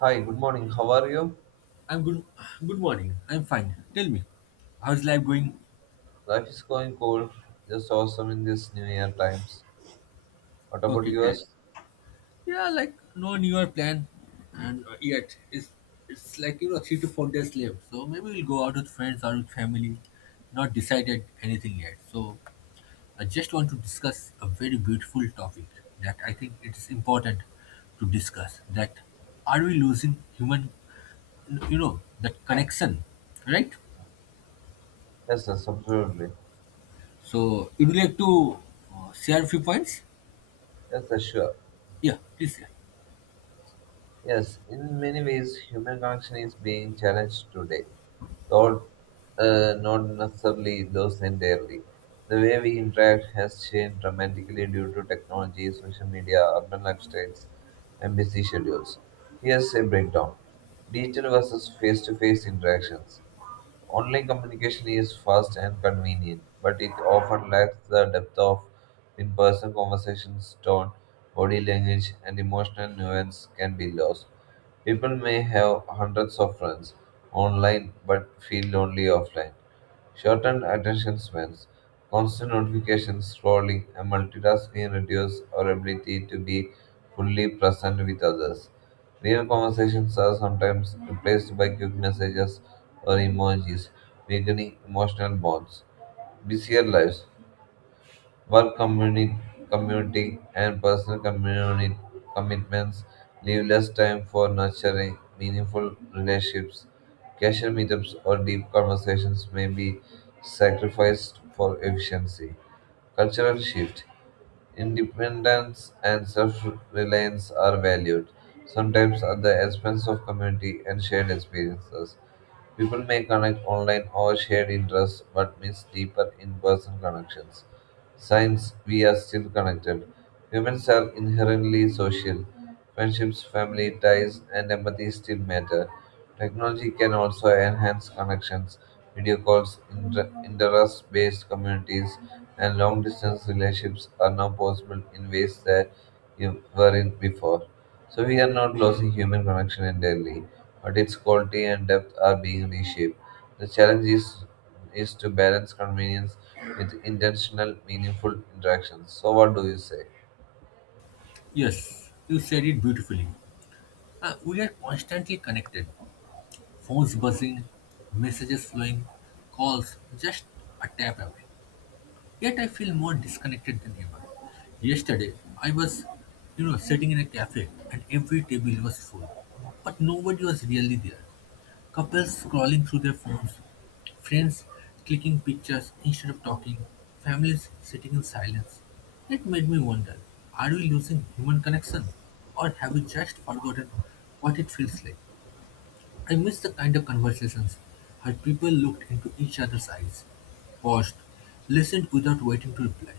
Hi, good morning. How are you? I'm good. Good morning. I'm fine. Tell me, how's life going? Life is going cool. Just awesome in this new year times. What about Okay, great. yours? Yeah, like no newer plan, and yet it's like you know 3 to 4 days left. So maybe we'll go out with friends or with family. Not decided anything yet. So I just want to discuss a very beautiful topic that I think it is important to discuss. That are we losing human, that connection, right? Yes, yes, absolutely. So would you like to share a few points? Yes, yes, sure. Yeah, please. Share. Yes, in many ways, human connection is being challenged today, though not necessarily lost entirely. The way we interact has changed dramatically due to technology, social media, urban lifestyles, and busy schedules. Here's a breakdown: digital versus face to face interactions. Online communication is fast and convenient, but it often lacks the depth of in person conversations. Tone, body language, and emotional nuance can be lost. People may have hundreds of friends online but feel lonely offline. Shortened attention spans, constant notifications, scrolling, and multitasking reduce our ability to be fully present with others. Real conversations are sometimes replaced by quick messages or emojis, weakening emotional bonds. Busier lives. Work community, community and personal community commitments leave less time for nurturing meaningful relationships. Casual meetups or deep conversations may be sacrificed for efficiency. Cultural shift. Independence and self reliance are valued, sometimes at the expense of community and shared experiences. People may connect online or share interests but miss deeper in person connections. Signs we are still connected. Humans are inherently social. Friendships, family ties, and empathy still matter. Technology can also enhance connections: video calls, interest based communities, and long distance relationships are now possible in ways that you weren't before. So we are not losing human connection entirely, but its quality and depth are being reshaped. The challenge is to balance convenience with intentional, meaningful interactions. So what do you say? Yes, you said it beautifully. We are constantly connected. Phones buzzing, messages flowing, calls just a tap away. Yet I feel more disconnected than ever. Yesterday, I was sitting in a cafe and every table was full, but nobody was really there. Couples scrolling through their phones, friends clicking pictures instead of talking, families sitting in silence. It made me wonder, are we losing human connection or have we just forgotten what it feels like? I miss the kind of conversations where people looked into each other's eyes, paused, listened without waiting to reply.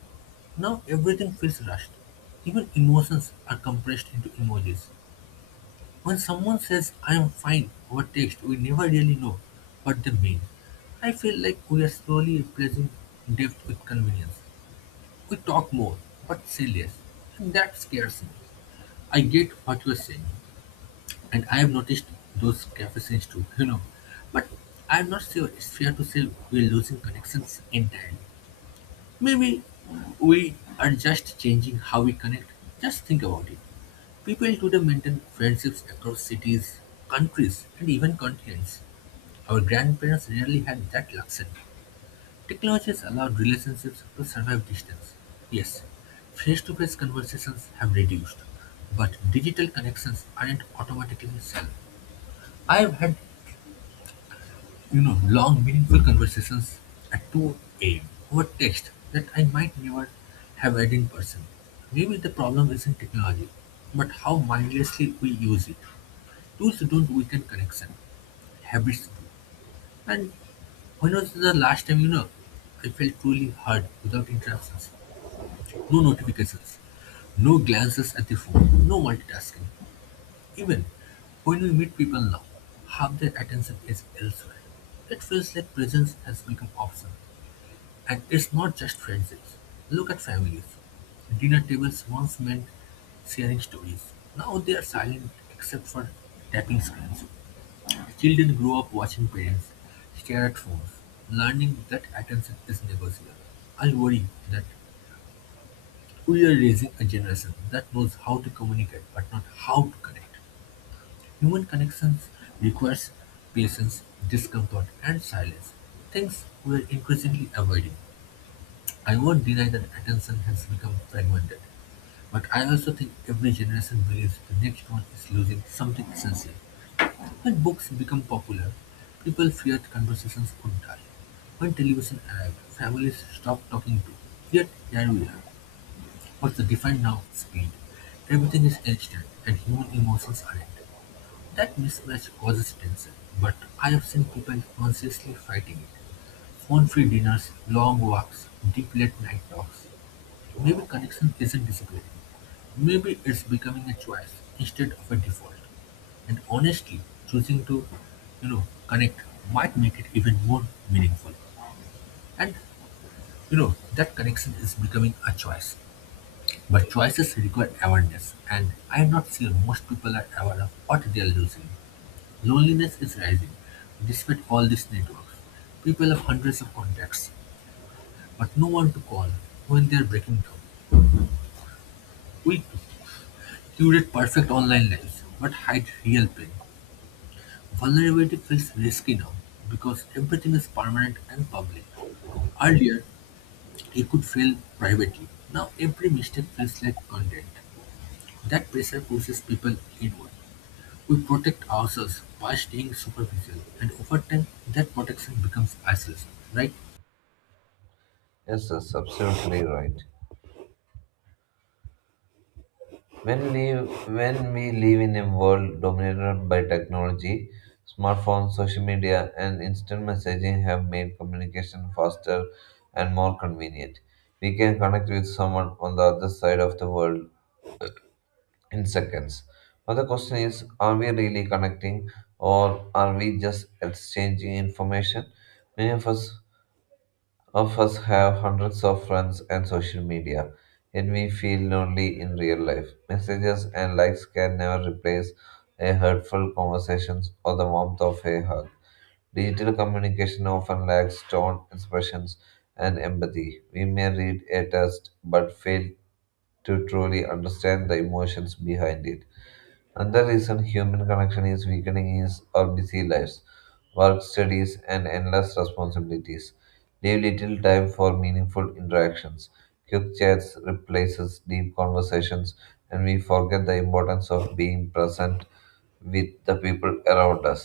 Now everything feels rushed. Even emotions are compressed into emojis. When someone says, I am fine, over text, we never really know what they mean. I feel like we are slowly replacing depth with convenience. We talk more, but say less. And that scares me. I get what you're saying, and I have noticed those cafe scenes too. But I'm not sure it's fair to say we're losing connections entirely. Maybe we are just changing how we connect. Just think about it. People today maintain friendships across cities, countries, and even continents. Our grandparents rarely had that luxury. Technology has allowed relationships to survive distance. Yes, face to face conversations have reduced, but digital connections aren't automatically shallow. I have had long, meaningful conversations at 2 a.m. over text that I might never have had in person. Maybe the problem isn't technology, but how mindlessly we use it. Tools don't weaken connection. Habits do. And when was the last time, I felt truly heard without interruptions? No notifications, no glances at the phone, no multitasking. Even when we meet people now, half their attention is elsewhere. It feels like presence has become optional. And it's not just friendships. Look at families. Dinner tables once meant sharing stories. Now they are silent except for tapping screens. Children grow up watching parents stare at phones, learning that attention is negotiable. I worry that we are raising a generation that knows how to communicate but not how to connect. Human connections requires patience, discomfort, and silence, things we are increasingly avoiding. I won't deny that attention has become fragmented, but I also think every generation believes the next one is losing something essential. When books became popular, people feared conversations would die. When television arrived, families stopped talking too. Yet here we are. What's the defined now? Speed. Everything is instant and human emotions aren't. That mismatch causes tension, but I have seen people consciously fighting it. Phone-free dinners, long walks, deep late night talks. Maybe connection isn't disappearing, maybe it's becoming a choice instead of a default. And honestly, choosing to connect might make it even more meaningful. And that connection is becoming a choice. But choices require awareness, and I'm not sure most people are aware of what they are losing. Loneliness is rising, despite all these networks. People have hundreds of contacts, but no one to call when they are breaking down, weak, curate perfect online lives, but hide real pain. Vulnerability feels risky now because everything is permanent and public. Earlier, you could fail privately. Now, every mistake feels like content. That pressure pushes people inward. We protect ourselves by staying superficial, and over time, that protection becomes isolation, right? Yes, that's absolutely right. When we when we live in a world dominated by technology, smartphones, social media, and instant messaging have made communication faster and more convenient. We can connect with someone on the other side of the world in seconds. But the question is, are we really connecting or are we just exchanging information? Many of us have hundreds of friends and social media, yet we feel lonely in real life. Messages and likes can never replace a hurtful conversations or the warmth of a hug. Digital communication often lacks tone, expressions, and empathy. We may read a text but fail to truly understand the emotions behind it. Another reason human connection is weakening is our busy lives: work, studies, and endless responsibilities. Leave little time for meaningful interactions. Quick chats replaces deep conversations, and we forget the importance of being present with the people around us.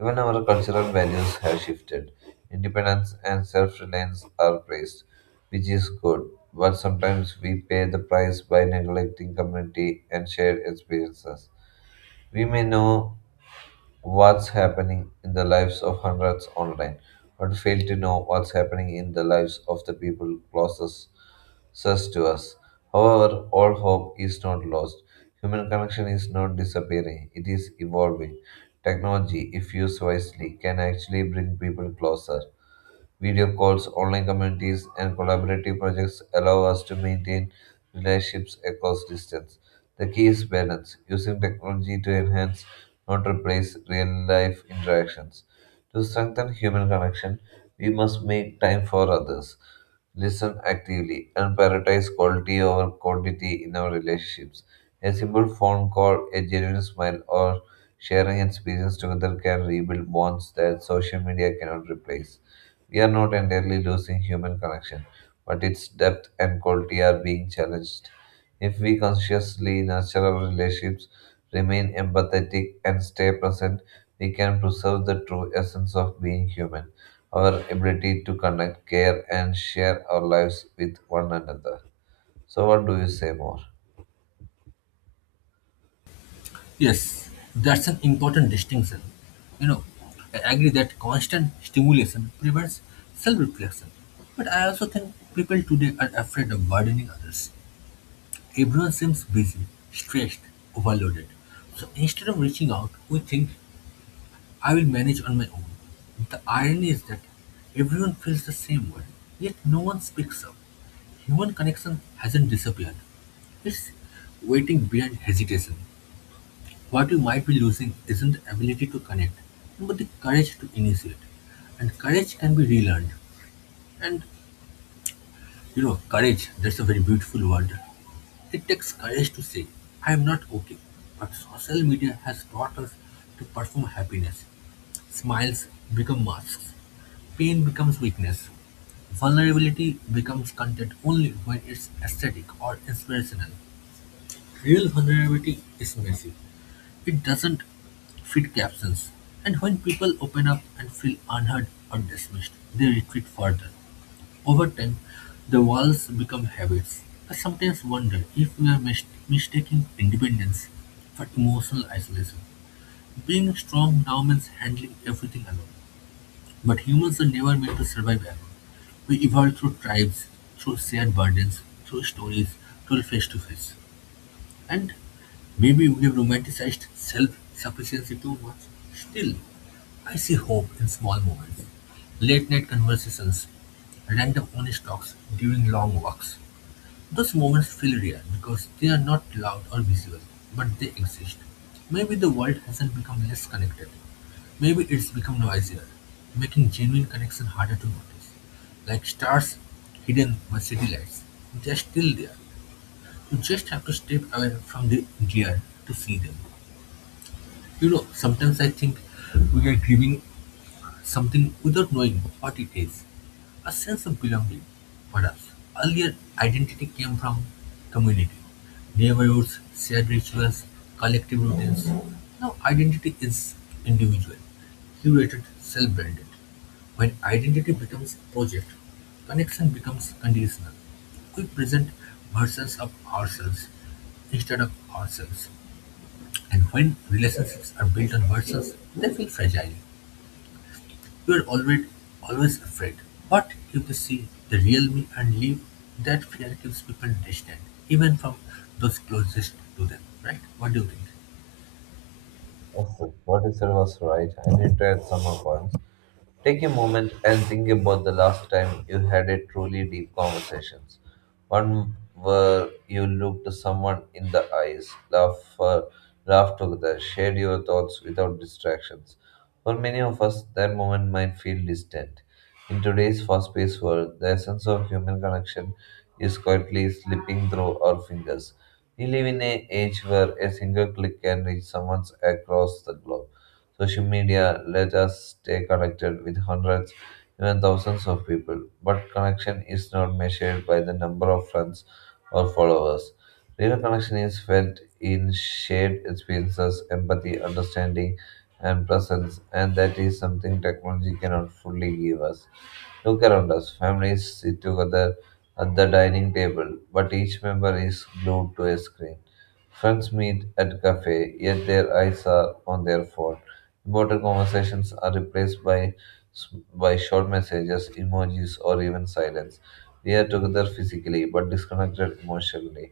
Even our cultural values have shifted. Independence and self reliance are praised, which is good, but sometimes we pay the price by neglecting community and shared experiences. We may know what's happening in the lives of hundreds online, but fail to know what's happening in the lives of the people closest to us. However, all hope is not lost. Human connection is not disappearing, it is evolving. Technology, if used wisely, can actually bring people closer. Video calls, online communities, and collaborative projects allow us to maintain relationships across distance. The key is balance, using technology to enhance, not replace, real life interactions. To strengthen human connection, we must make time for others, listen actively, and prioritize quality over quantity in our relationships. A simple phone call, a genuine smile, or sharing experience together can rebuild bonds that social media cannot replace. We are not entirely losing human connection, but its depth and quality are being challenged. If we consciously nurture our relationships, remain empathetic, and stay present, we can preserve the true essence of being human, our ability to connect, care, and share our lives with one another. So, what do you say more? Yes, that's an important distinction. You know, I agree that constant stimulation prevents self reflection. But I also think people today are afraid of burdening others. Everyone seems busy, stressed, overloaded. So instead of reaching out, we think, I will manage on my own. The irony is that everyone feels the same way, yet no one speaks up. Human connection hasn't disappeared, it's waiting behind hesitation. What you might be losing isn't the ability to connect, but the courage to initiate. And courage can be relearned. And courage, that's a very beautiful word. It takes courage to say, I am not okay. But social media has taught us to perform happiness. Smiles become masks. Pain becomes weakness. Vulnerability becomes content only when it's aesthetic or inspirational. Real vulnerability is messy. It doesn't fit captions, and when people open up and feel unheard or dismissed, they retreat further. Over time, the walls become habits. I sometimes wonder if we are mistaking independence for emotional isolation. Being strong now means handling everything alone, but humans are never meant to survive alone. We evolved through tribes, through shared burdens, through stories, through face to face. And maybe we've romanticized self-sufficiency too much. Still, I see hope in small moments. Late night conversations, random honest talks during long walks. Those moments feel real because they are not loud or visible, but they exist. Maybe the world hasn't become less connected. Maybe it's become noisier, making genuine connection harder to notice. Like stars hidden by city lights, they are still there, you just have to step away from the gear to see them. Sometimes I think we are grieving something without knowing what it is. A sense of belonging, perhaps. Earlier, identity came from community, neighborhoods, shared rituals, collective routines. Now, identity is individual, curated, self branded. When identity becomes a project, connection becomes conditional. We present versions of ourselves instead of ourselves. And when relationships are built on versions, they feel fragile. You're already always afraid. What if they see the real me and leave? That fear keeps people distant, even from those closest to them, right? What do you think? Yes, sir. What you said was right. I need to add some more points. Take a moment and think about the last time you had a truly deep conversation. One where you looked someone in the eyes, laughed together, shared your thoughts without distractions. For many of us, that moment might feel distant. In today's fast paced world, the essence of human connection is quietly slipping through our fingers. We live in an age where a single click can reach someone across the globe. Social media let us stay connected with hundreds, even thousands of people, but connection is not measured by the number of friends or followers. Real connection is felt in shared experiences, empathy, understanding, and presence, and that is something technology cannot fully give us. Look around us. Families sit together at the dining table, but each member is glued to a screen. Friends meet at cafe, yet their eyes are on their phone. Important conversations are replaced by s- by short messages, emojis, or even silence. We are together physically but disconnected emotionally.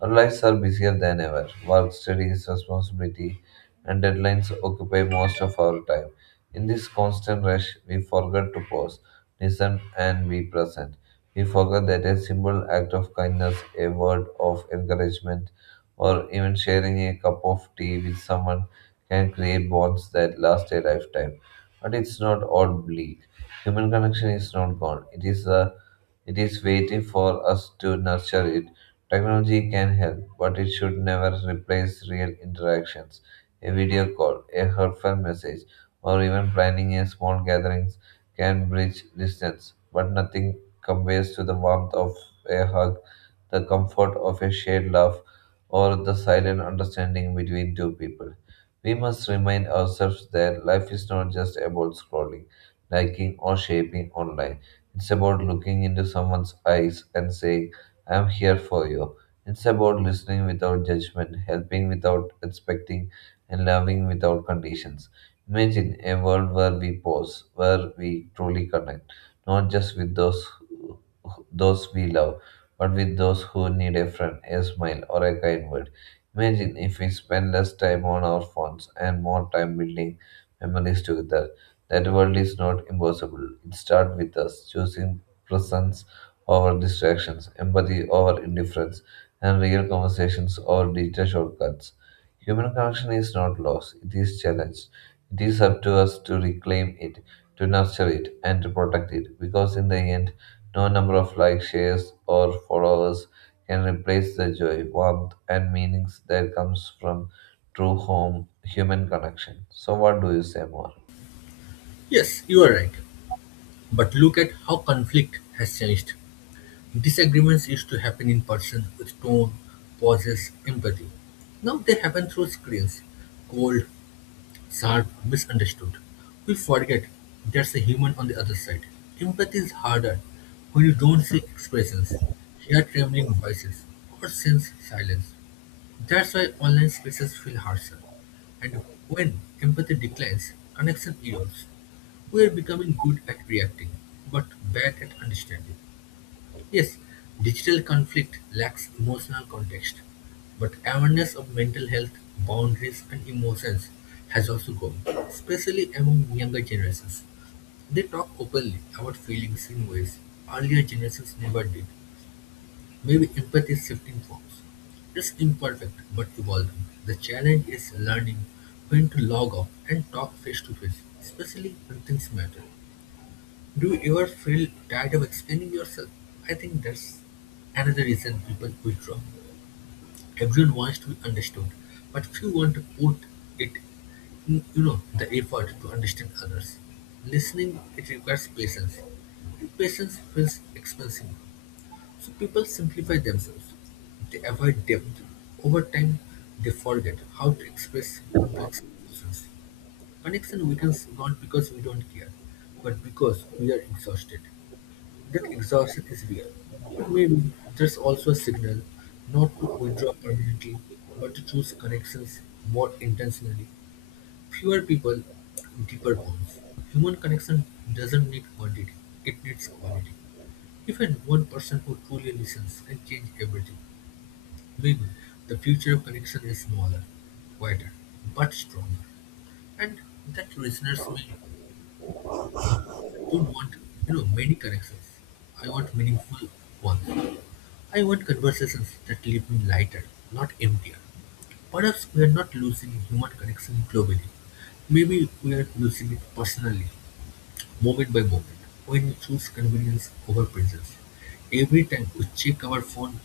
Our lives are busier than ever. Work, studies, responsibility, and deadlines occupy most of our time. In this constant rush, we forget to pause, listen, and be present. We forget that a simple act of kindness, a word of encouragement, or even sharing a cup of tea with someone can create bonds that last a lifetime. But it's not all bleak. Human connection is not gone. It is waiting for us to nurture it. Technology can help, but it should never replace real interactions. A video call, a heartfelt message, or even planning a small gathering can bridge distance, but nothing compares to the warmth of a hug, the comfort of a shared laugh, or the silent understanding between two people. We must remind ourselves that life is not just about scrolling, liking, or shaping online. It's about looking into someone's eyes and saying, "I'm here for you." It's about listening without judgment, helping without expecting, and loving without conditions. Imagine a world where we pause, where we truly connect, not just with those we love, but with those who need a friend, a smile, or a kind word. Imagine if we spend less time on our phones and more time building memories together. That world is not impossible. It starts with us choosing presence over distractions, empathy over indifference, and real conversations over digital shortcuts. Human connection is not lost, it is challenged. It is up to us to reclaim it, to nurture it, and to protect it, because in the end no number of likes, shares, or followers can replace the joy, warmth, and meanings that comes from true home human connection. So what do you say more? Yes, you are right. But look at how conflict has changed. Disagreements used to happen in person with tone, pauses, empathy. Now they happen through screens, cold, sharp, misunderstood. We forget there's a human on the other side. Empathy is harder when you don't see expressions, hear trembling voices, or sense silence. That's why online spaces feel harsher. And when empathy declines, connection erodes. We are becoming good at reacting, but bad at understanding. Yes, digital conflict lacks emotional context, but awareness of mental health, boundaries, and emotions has also grown, especially among younger generations. They talk openly about feelings in ways earlier generations never did. Maybe empathy is shifting forms. It's imperfect but evolving. The challenge is learning when to log off and talk face to face, especially when things matter. Do you ever feel tired of explaining yourself? I think that's another reason people withdraw. Everyone wants to be understood, but few want to put it in the effort to understand others. Listening, it requires patience. And patience feels expensive. So people simplify themselves. They avoid depth. Over time, they forget how to express complex emotions. Connection weakens not because we don't care, but because we are exhausted. That exhaustion is real, but maybe there's also a signal not to withdraw permanently, but to choose connections more intentionally. Fewer people, deeper bonds. Human connection doesn't need quantity, it needs quality. Even one person who truly listens can change everything. Maybe the future of connection is smaller, quieter, but stronger. And that listeners may don't want many connections. I want meaningful ones. I want conversations that leave me lighter, not emptier. Perhaps we are not losing human connection globally. Maybe we are losing it personally, moment by moment, when we choose convenience over presence. Every time we check our phone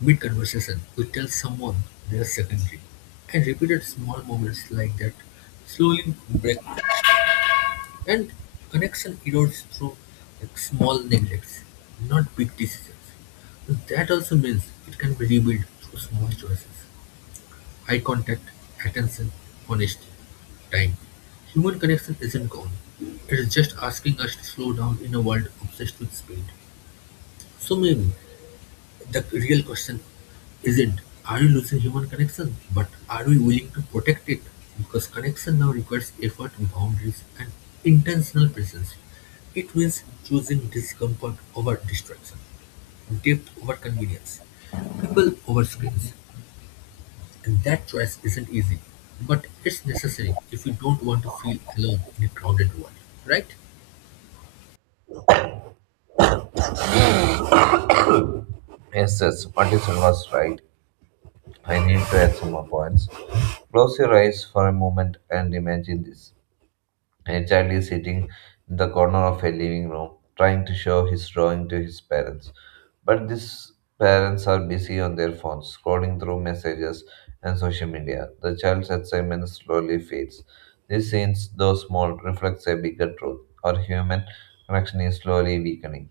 mid conversation, we tell someone they are secondary. And repeated small moments like that slowly break and connection erodes through like small neglects, not big decisions. And that also means it can be rebuilt through small choices. Eye contact, attention, honesty, time. Human connection isn't gone. It is just asking us to slow down in a world obsessed with speed. So maybe the real question isn't are you losing human connection, but are we willing to protect it? Because connection now requires effort, boundaries, and intentional presence. It means choosing discomfort over distraction, depth over convenience, people over screens. And that choice isn't easy, but it's necessary if you don't want to feel alone in a crowded world, right? Yes, yes, what you said was right. I need to add some more points. Close your eyes for a moment and imagine this. A child is sitting in the corner of a living room, trying to show his drawing to his parents. But these parents are busy on their phones, scrolling through messages and social media. The child's excitement slowly fades. This scene, though small, reflects a bigger truth. Our human connection is slowly weakening.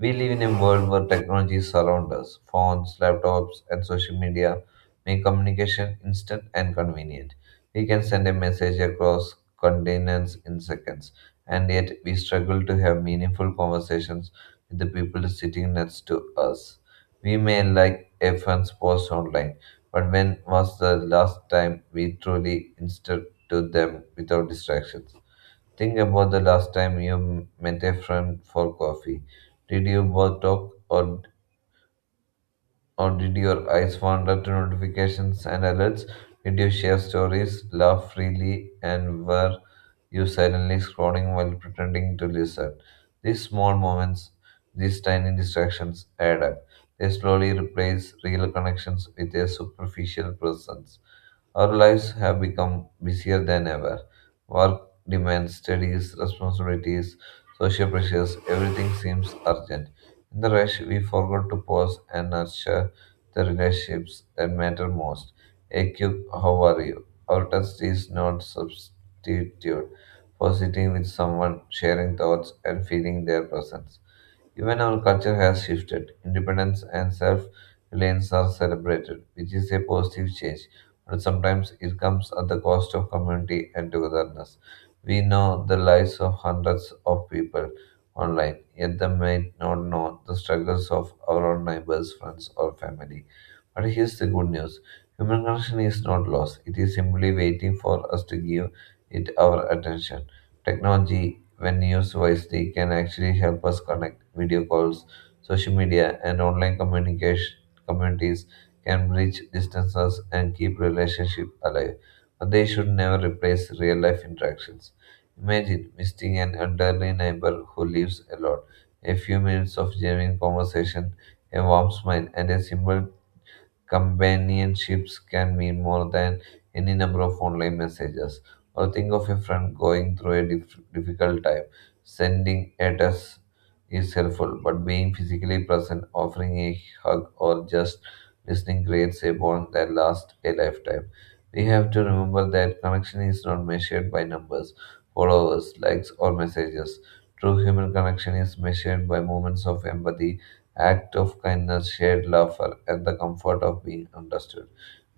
We live in a world where technology surrounds us. Phones, laptops, and social media make communication instant and convenient. We can send a message across continents in seconds, and yet we struggle to have meaningful conversations with the people sitting next to us. We may like a friend's post online, but when was the last time we truly instead to them without distractions? Think about the last time you met a friend for coffee. Did you both talk, or did your eyes wander to notifications and alerts? Did you share stories, laugh freely, and were you silently scrolling while pretending to listen? These small moments, these tiny distractions add up. They slowly replace real connections with a superficial presence. Our lives have become busier than ever. Work demands, studies, responsibilities, social pressures, everything seems urgent. In the rush, we forgot to pause and nurture the relationships that matter most. Hey, Cube, how are you? Our test is not substitute for sitting with someone, sharing thoughts, and feeling their presence. Even our culture has shifted. Independence and self reliance are celebrated, which is a positive change, but sometimes it comes at the cost of community and togetherness. We know the lives of hundreds of people online, yet they may not know the struggles of our own neighbors, friends, or family. But here's the good news: human connection is not lost, it is simply waiting for us to give it our attention. Technology, when used wisely, can actually help us connect. Video calls, social media, and online communication communities can bridge distances and keep relationships alive, but they should never replace real-life interactions. Imagine visiting an elderly neighbor who lives alone. A few minutes of genuine conversation, a warm smile, and a simple companionships can mean more than any number of online messages. Or think of a friend going through a difficult time. Sending a text is helpful, but being physically present, offering a hug, or just listening creates a bond that lasts a lifetime. We have to remember that connection is not measured by numbers, followers, likes, or messages. True human connection is measured by moments of empathy, act of kindness, shared laughter, and the comfort of being understood.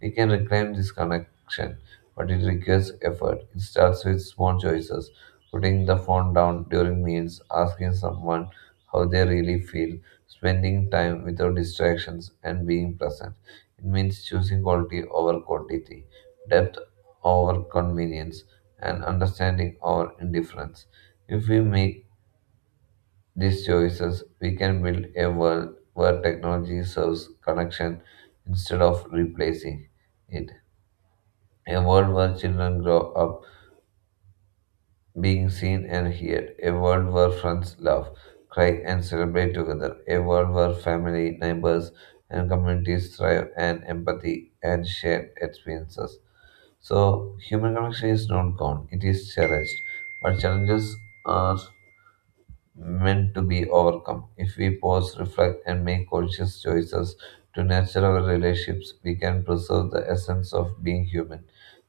We can reclaim this connection, but it requires effort. It starts with small choices, putting the phone down during meals, asking someone how they really feel, spending time without distractions, and being present. It means choosing quality over quantity, depth over convenience, and understanding over indifference. If we make these choices, we can build a world where technology serves connection instead of replacing it. A world where children grow up being seen and heard. A world where friends laugh, cry, and celebrate together. A world where family, neighbors, and communities thrive and empathy and shared experiences. So, human connection is not gone, it is cherished. But challenges are meant to be overcome. If we pause, reflect, and make conscious choices to nurture our relationships, we can preserve the essence of being human,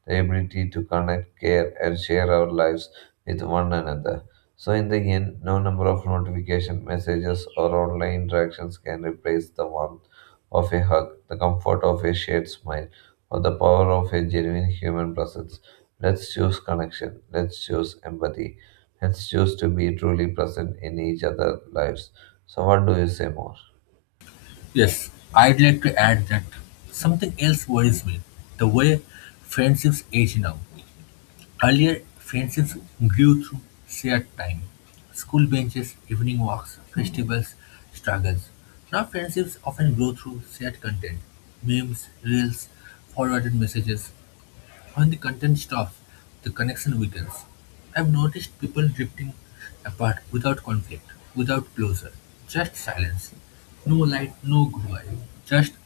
the ability to connect, care, and share our lives with one another. So, in the end, no number of notification messages or online interactions can replace the warmth of a hug, the comfort of a shared smile, or the power of a genuine human presence. Let's choose connection. Let's choose empathy. Let's choose to be truly present in each other's lives. So, what do you say more? Yes, I'd like to add that something else worries me, the way friendships age now. Earlier, friendships grew through shared time: school benches, evening walks, festivals, struggles. Now friendships often grow through shared content: memes, reels, forwarded messages. When the content stops, the connection weakens. I've noticed people drifting apart without conflict, without closure, just silence. No light, no goodbye, just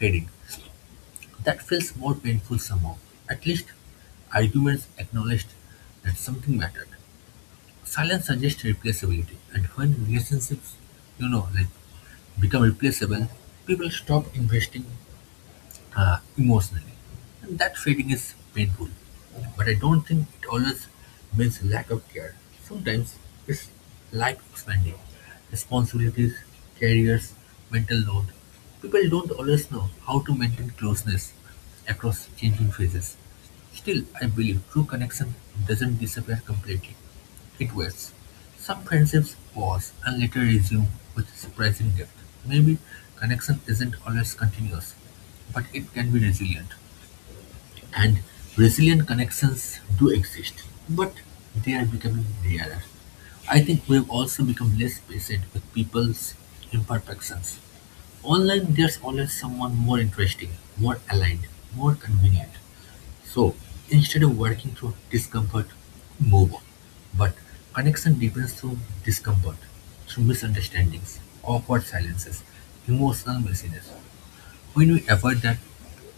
fading. That feels more painful somehow. At least arguments acknowledged that something mattered. Silence suggests replaceability, and when relationships, you know, like become replaceable, people stop investing emotionally. And that feeling is painful. But I don't think it always means lack of care. Sometimes it's life expanding. Responsibilities, careers, mental load. People don't always know how to maintain closeness across changing phases. Still, I believe true connection doesn't disappear completely. It waits. Some friendships pause and later resume with surprising depth. Maybe connection isn't always continuous. But it can be resilient, and resilient connections do exist, but they are becoming rarer. I think we've also become less patient with people's imperfections. Online, there's always someone more interesting, more aligned, more convenient. So instead of working through discomfort, move on. But connection deepens through discomfort, through misunderstandings, awkward silences, emotional messiness. When we avoid that,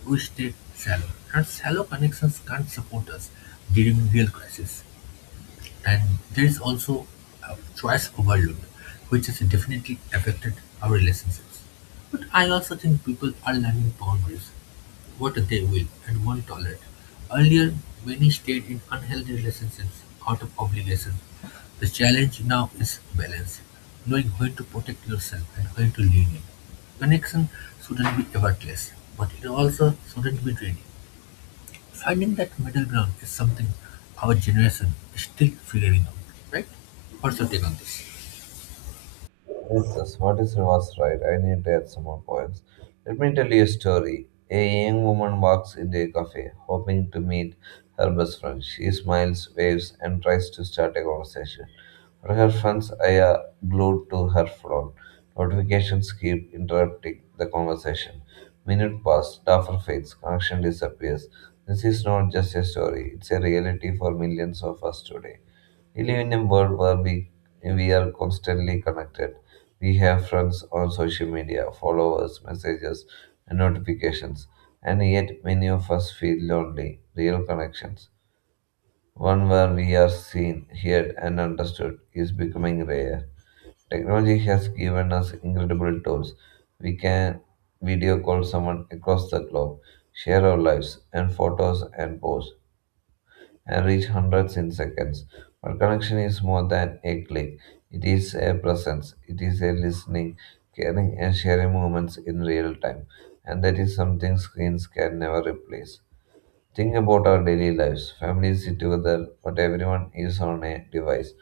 we stay shallow, and shallow connections can't support us during real crisis. And there is also a choice overload, which has definitely affected our relationships. But I also think people are learning boundaries, what they will and won't tolerate. Earlier, many stayed in unhealthy relationships out of obligation. The challenge now is balance, knowing when to protect yourself and when to lean in. Connection shouldn't be effortless, but it also shouldn't be draining. Finding that middle ground is something our generation is still figuring out, right? What's your take on this? Jesus, what is reverse right? I need to add some more points. Let me tell you a story. A young woman walks into a cafe, hoping to meet her best friend. She smiles, waves, and tries to start a conversation. But her friend's eye are glued to her phone. Notifications keep interrupting the conversation. Minute pass, duffer fades, connection disappears. This is not just a story, it's a reality for millions of us today. We live in a world where we are constantly connected. We have friends on social media, followers, messages, and notifications. And yet, many of us feel lonely. Real connections, one where we are seen, heard, and understood, is becoming rare. Technology has given us incredible tools. We can video call someone across the globe, share our lives and photos and posts and reach hundreds in seconds. But connection is more than a click, it is a presence, it is a listening, caring, and sharing moments in real time. And that is something screens can never replace. Think about our daily lives. Families sit together, but everyone is on a device.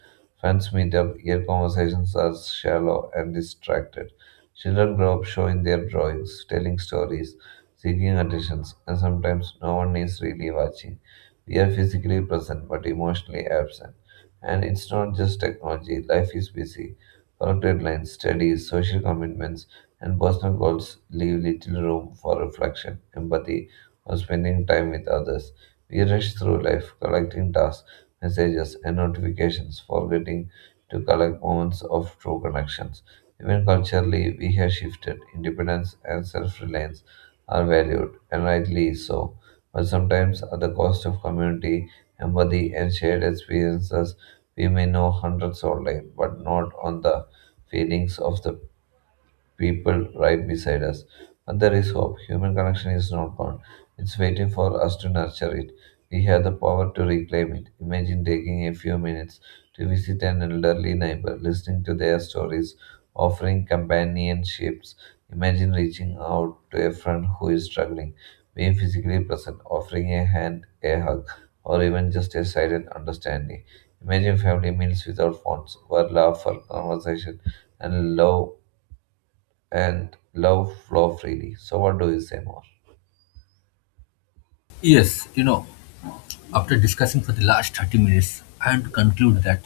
Friends meet up, yet conversations are shallow and distracted. Children grow up showing their drawings, telling stories, seeking attentions, and sometimes no one is really watching. We are physically present but emotionally absent. And it's not just technology, life is busy. Work deadlines, studies, social commitments, and personal goals leave little room for reflection, empathy, or spending time with others. We rush through life, collecting tasks, messages, and notifications, forgetting to collect moments of true connections. Even culturally, we have shifted. Independence and self reliance are valued, and rightly so, but sometimes at the cost of community, empathy, and shared experiences. We may know hundreds online, but not on the feelings of the people right beside us. But there is hope. Human connection is not gone. It's waiting for us to nurture it. We have the power to reclaim it. Imagine taking a few minutes to visit an elderly neighbor, listening to their stories, offering companionships. Imagine reaching out to a friend who is struggling, being physically present, offering a hand, a hug, or even just a silent understanding. Imagine family meals without phones, where love for conversation and love and love flow freely. So, what do you say more? Yes, after discussing for the last 30 minutes, I want to conclude that,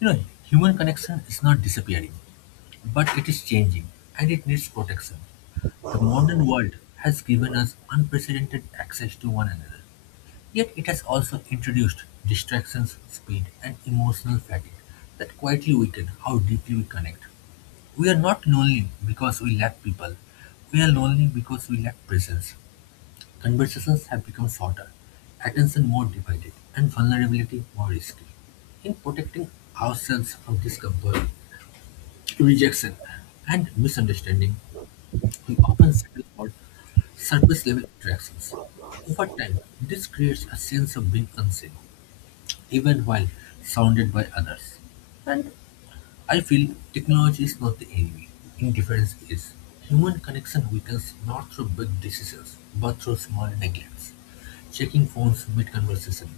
you know, human connection is not disappearing, but it is changing and it needs protection. The modern world has given us unprecedented access to one another, yet it has also introduced distractions, speed, and emotional fatigue that quietly weaken how deeply we connect. We are not lonely because we lack people. We are lonely because we lack presence. Conversations have become shorter, attention more divided, and vulnerability more risky. In protecting ourselves from discomfort, rejection, and misunderstanding, we often settle for surface level interactions. Over time, this creates a sense of being unseen, even while surrounded by others. I feel technology is not the enemy. Indifference is. Human connection weakens not through big decisions, but through small neglects. Checking phones mid conversation,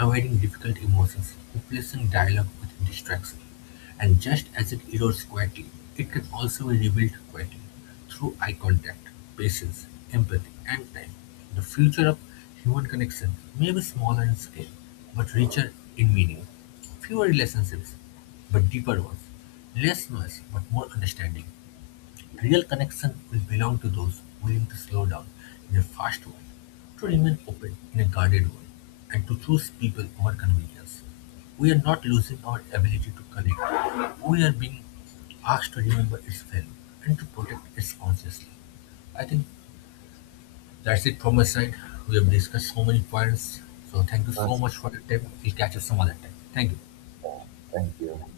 avoiding difficult emotions, replacing dialogue with distraction. And just as it erodes quietly, it can also be rebuilt quietly through eye contact, patience, empathy, and time. The future of human connection may be smaller in scale, but richer in meaning. Fewer relationships, but deeper ones. Less noise, but more understanding. Real connection will belong to those willing to slow down in a fast world, to remain open in a guarded world, and to choose people over convenience. We are not losing our ability to connect. We are being asked to remember its value and to protect its consciously. I think that's it from my side. We have discussed so many points. So thank you so That's- much for the time. We'll catch up some other time. Thank you. all. Thank you.